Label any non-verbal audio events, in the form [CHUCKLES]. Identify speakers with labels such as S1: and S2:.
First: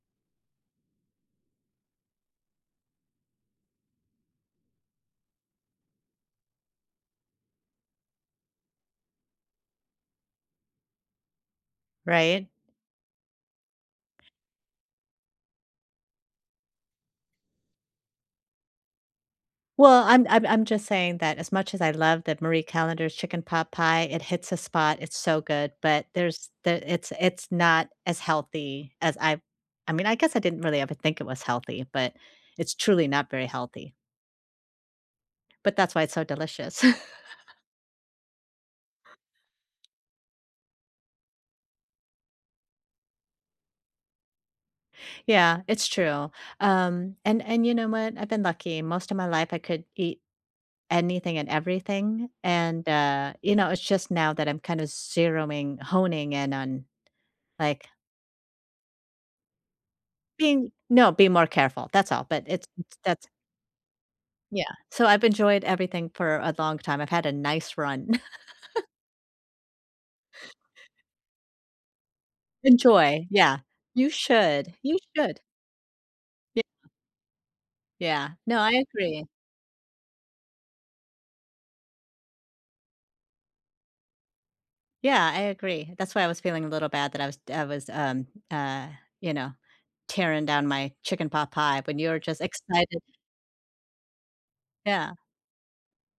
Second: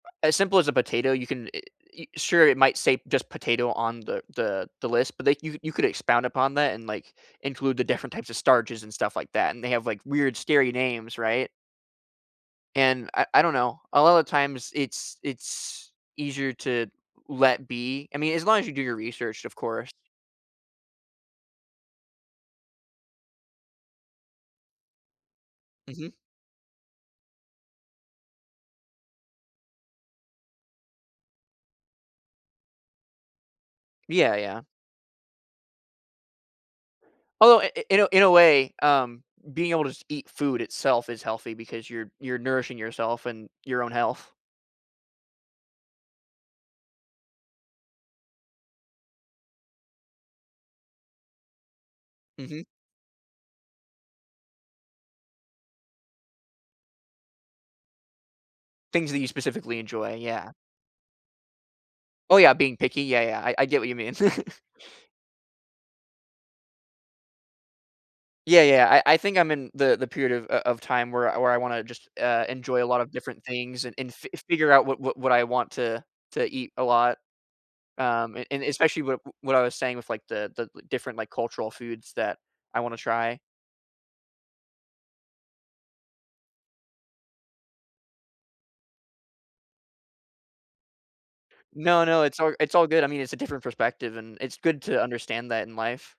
S1: As simple as a potato, you can it y sure, it might say just potato on the the the list, but they you you could expound upon that and, like, include the different types of starches and stuff like that, and they have, like, weird scary names, right?
S2: Right.
S1: And I I don't know, a lot of the times, it's it's easier to let be I mean, as long as you do your research, of course.
S2: Well, I'm I'm I'm just saying that as much as I love that Marie Callender's chicken pot pie, it hits a spot, it's so good, but
S1: Mhm.
S2: there's there it's it's not as healthy as I I mean, I guess I didn't really ever think it was healthy, but it's truly not very healthy.
S1: Yeah, yeah.
S2: But that's why it's so delicious. [CHUCKLES]
S1: Although, i i in a in a way, um, being able to s eat food itself is healthy because you're you're nourishing yourself and your own health.
S2: Yeah, it's true. Um, and and you know what, I've been lucky, most of my life I could eat anything and everything,
S1: Mhm.
S2: and, uh, you know, it's just now that I'm kinda zeroing honing in on, like
S1: Things that you specifically enjoy, yeah.
S2: Being No, being more careful, that's all,
S1: Oh,
S2: but
S1: yeah,
S2: it's
S1: being
S2: s
S1: picky, yeah,
S2: that's
S1: yeah, I I get what you mean. [CHUCKLES]
S2: Yeah, so, I've enjoyed everything for a long time, I've had a nice run.
S1: Yeah,
S2: [LAUGHS]
S1: yeah, I I think I'm in the the period of o of time where I where I wanna just, uh, enjoy a lot of
S2: Enjoy,
S1: different
S2: yeah.
S1: things and
S2: You
S1: and fi figure
S2: should,
S1: out
S2: you
S1: what what what
S2: should.
S1: I want to to
S2: Y
S1: eat a lot,
S2: Yeah,
S1: um, and
S2: no,
S1: and
S2: I
S1: especially wi
S2: agree.
S1: w what I was saying with, like, the the li different, like, cultural foods that I wanna try.
S2: Yeah, I agree, that's why I was feeling a little bad that I was d I was, um, uh, you know, tearing down my chicken pot pie when
S1: No,
S2: you were
S1: no, it's
S2: just
S1: alr it's all
S2: excited.
S1: good, I mean, it's a different perspective, and it's good to
S2: Yeah.
S1: understand that in life.